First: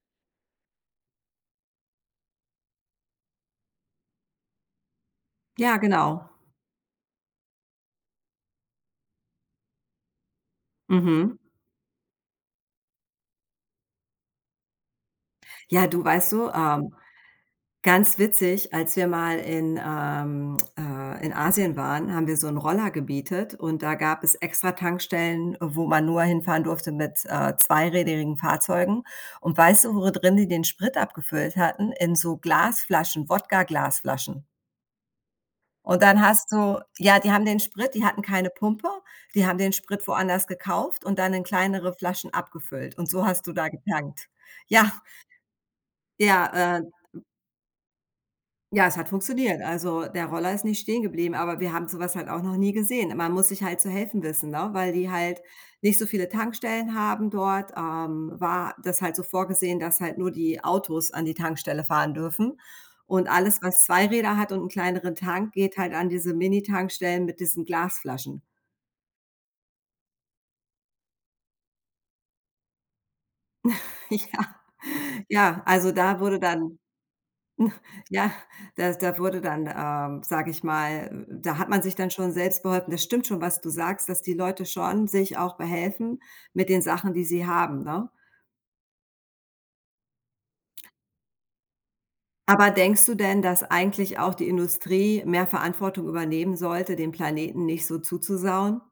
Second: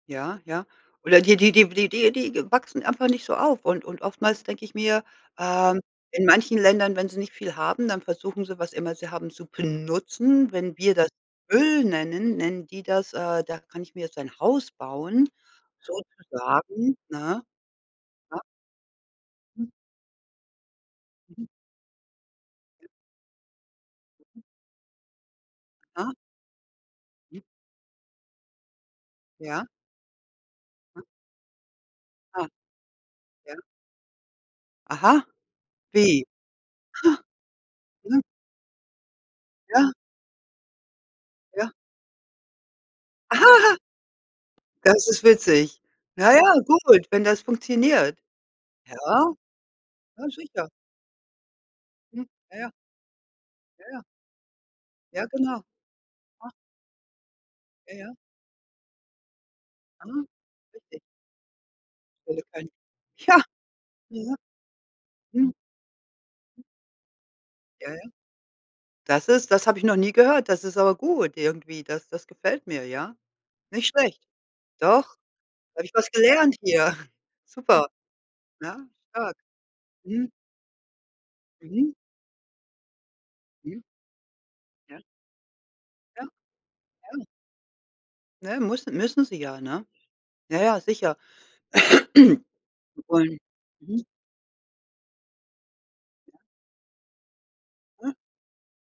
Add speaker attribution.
Speaker 1: Ja, ja. Oder die die die w die die die wachsen einfach nicht so auf. Und und oftmals denke ich mir,
Speaker 2: Ja,
Speaker 1: ähm, in
Speaker 2: genau.
Speaker 1: manchen Ländern, wenn sie nicht viel haben, dann versuchen sie, was immer sie haben, zu benutzen. Wenn wir das
Speaker 2: Mhm.
Speaker 1: Öl nennen, nennen die das, äh, da kann ich mir jetzt ein Haus bauen
Speaker 2: Ja, du, weißt du, ähm,
Speaker 1: sozusagen, ne,
Speaker 2: ganz
Speaker 1: ja.
Speaker 2: witzig, als wir mal
Speaker 1: Mhm.
Speaker 2: in, ähm, äh in
Speaker 1: Mhm.
Speaker 2: Asien waren, haben wir so 'n Roller gemietet und da gab es
Speaker 1: Mhm.
Speaker 2: extra Tankstellen, wo man
Speaker 1: Ah.
Speaker 2: nur hinfahren durfte mit,
Speaker 1: Mhm.
Speaker 2: äh, zweirädrigen Fahrzeugen. Und
Speaker 1: Ja.
Speaker 2: weißt du, wo drin die den Sprit
Speaker 1: Ja.
Speaker 2: abgefüllt hatten? In so
Speaker 1: Ja,
Speaker 2: Glasflaschen,
Speaker 1: ja.
Speaker 2: Wodka Glasflaschen.
Speaker 1: Aha.
Speaker 2: Und dann
Speaker 1: Wie?
Speaker 2: hast du ja, die haben den Sprit die hatten
Speaker 1: Mhm.
Speaker 2: keine Pumpe, die haben den
Speaker 1: Ja.
Speaker 2: Sprit woanders gekauft und dann in
Speaker 1: Ja.
Speaker 2: kleinere Flaschen abgefüllt. Und so hast du da getankt, ja.
Speaker 1: Das ist witzig. Ja, ja,
Speaker 2: Ja, äh,
Speaker 1: gut,
Speaker 2: [unintelligible]
Speaker 1: wenn das funktioniert.
Speaker 2: Ja, es
Speaker 1: Ja,
Speaker 2: hat funktioniert. Also,
Speaker 1: ja
Speaker 2: der Roller ist
Speaker 1: sicher.
Speaker 2: nicht stehengeblieben, aber wir haben so was
Speaker 1: Mhm.
Speaker 2: halt auch noch
Speaker 1: Ja,
Speaker 2: nie
Speaker 1: ja.
Speaker 2: gesehen. Man muss sich halt
Speaker 1: Ja,
Speaker 2: zu
Speaker 1: ja.
Speaker 2: helfen wissen, ne, weil die
Speaker 1: Ja
Speaker 2: halt
Speaker 1: genau,
Speaker 2: nicht so viele
Speaker 1: ja.
Speaker 2: Tankstellen haben dort,
Speaker 1: Ja, ja.
Speaker 2: ähm, war das halt so vorgesehen, dass halt
Speaker 1: Mhm,
Speaker 2: nur die
Speaker 1: richtig.
Speaker 2: Autos an die Tankstelle fahren dürfen
Speaker 1: [unintelligible]
Speaker 2: und
Speaker 1: Ja,
Speaker 2: alles, was
Speaker 1: mhm,
Speaker 2: Zweiräder hat und 'n kleineren Tank
Speaker 1: mhm.
Speaker 2: geht halt an diese Mini-Tankstellen mit diesen
Speaker 1: Okay.
Speaker 2: Glasflaschen.
Speaker 1: Das ist das habe ich noch nie gehört. Das ist aber gut irgendwie, das das gefällt mir, ja. Nicht schlecht.
Speaker 2: Ja,
Speaker 1: Doch,
Speaker 2: ja,
Speaker 1: da habe ich
Speaker 2: also,
Speaker 1: was
Speaker 2: da wurde
Speaker 1: gelernt
Speaker 2: dann
Speaker 1: hier. Super,
Speaker 2: ja,
Speaker 1: ja,
Speaker 2: da da
Speaker 1: stark,
Speaker 2: wurde dann, ähm,
Speaker 1: mhm.
Speaker 2: sage ich mal da hat man
Speaker 1: Mhm.
Speaker 2: sich dann schon selbst beholfen. Das stimmt schon, was du
Speaker 1: Mhm.
Speaker 2: sagst, dass die Leute
Speaker 1: Ja.
Speaker 2: schon sich auch behelfen
Speaker 1: Ja,
Speaker 2: mit den Sachen, die
Speaker 1: ja.
Speaker 2: sie haben, ne?
Speaker 1: Ne, mussen müssen sie ja, ne? Ja, ja, sicher.
Speaker 2: Aber denkst du
Speaker 1: Und
Speaker 2: denn, dass
Speaker 1: mhm.
Speaker 2: eigentlich auch die Industrie mehr Verantwortung übernehmen sollte, dem Planeten nicht so
Speaker 1: Mhm.
Speaker 2: zuzusauen?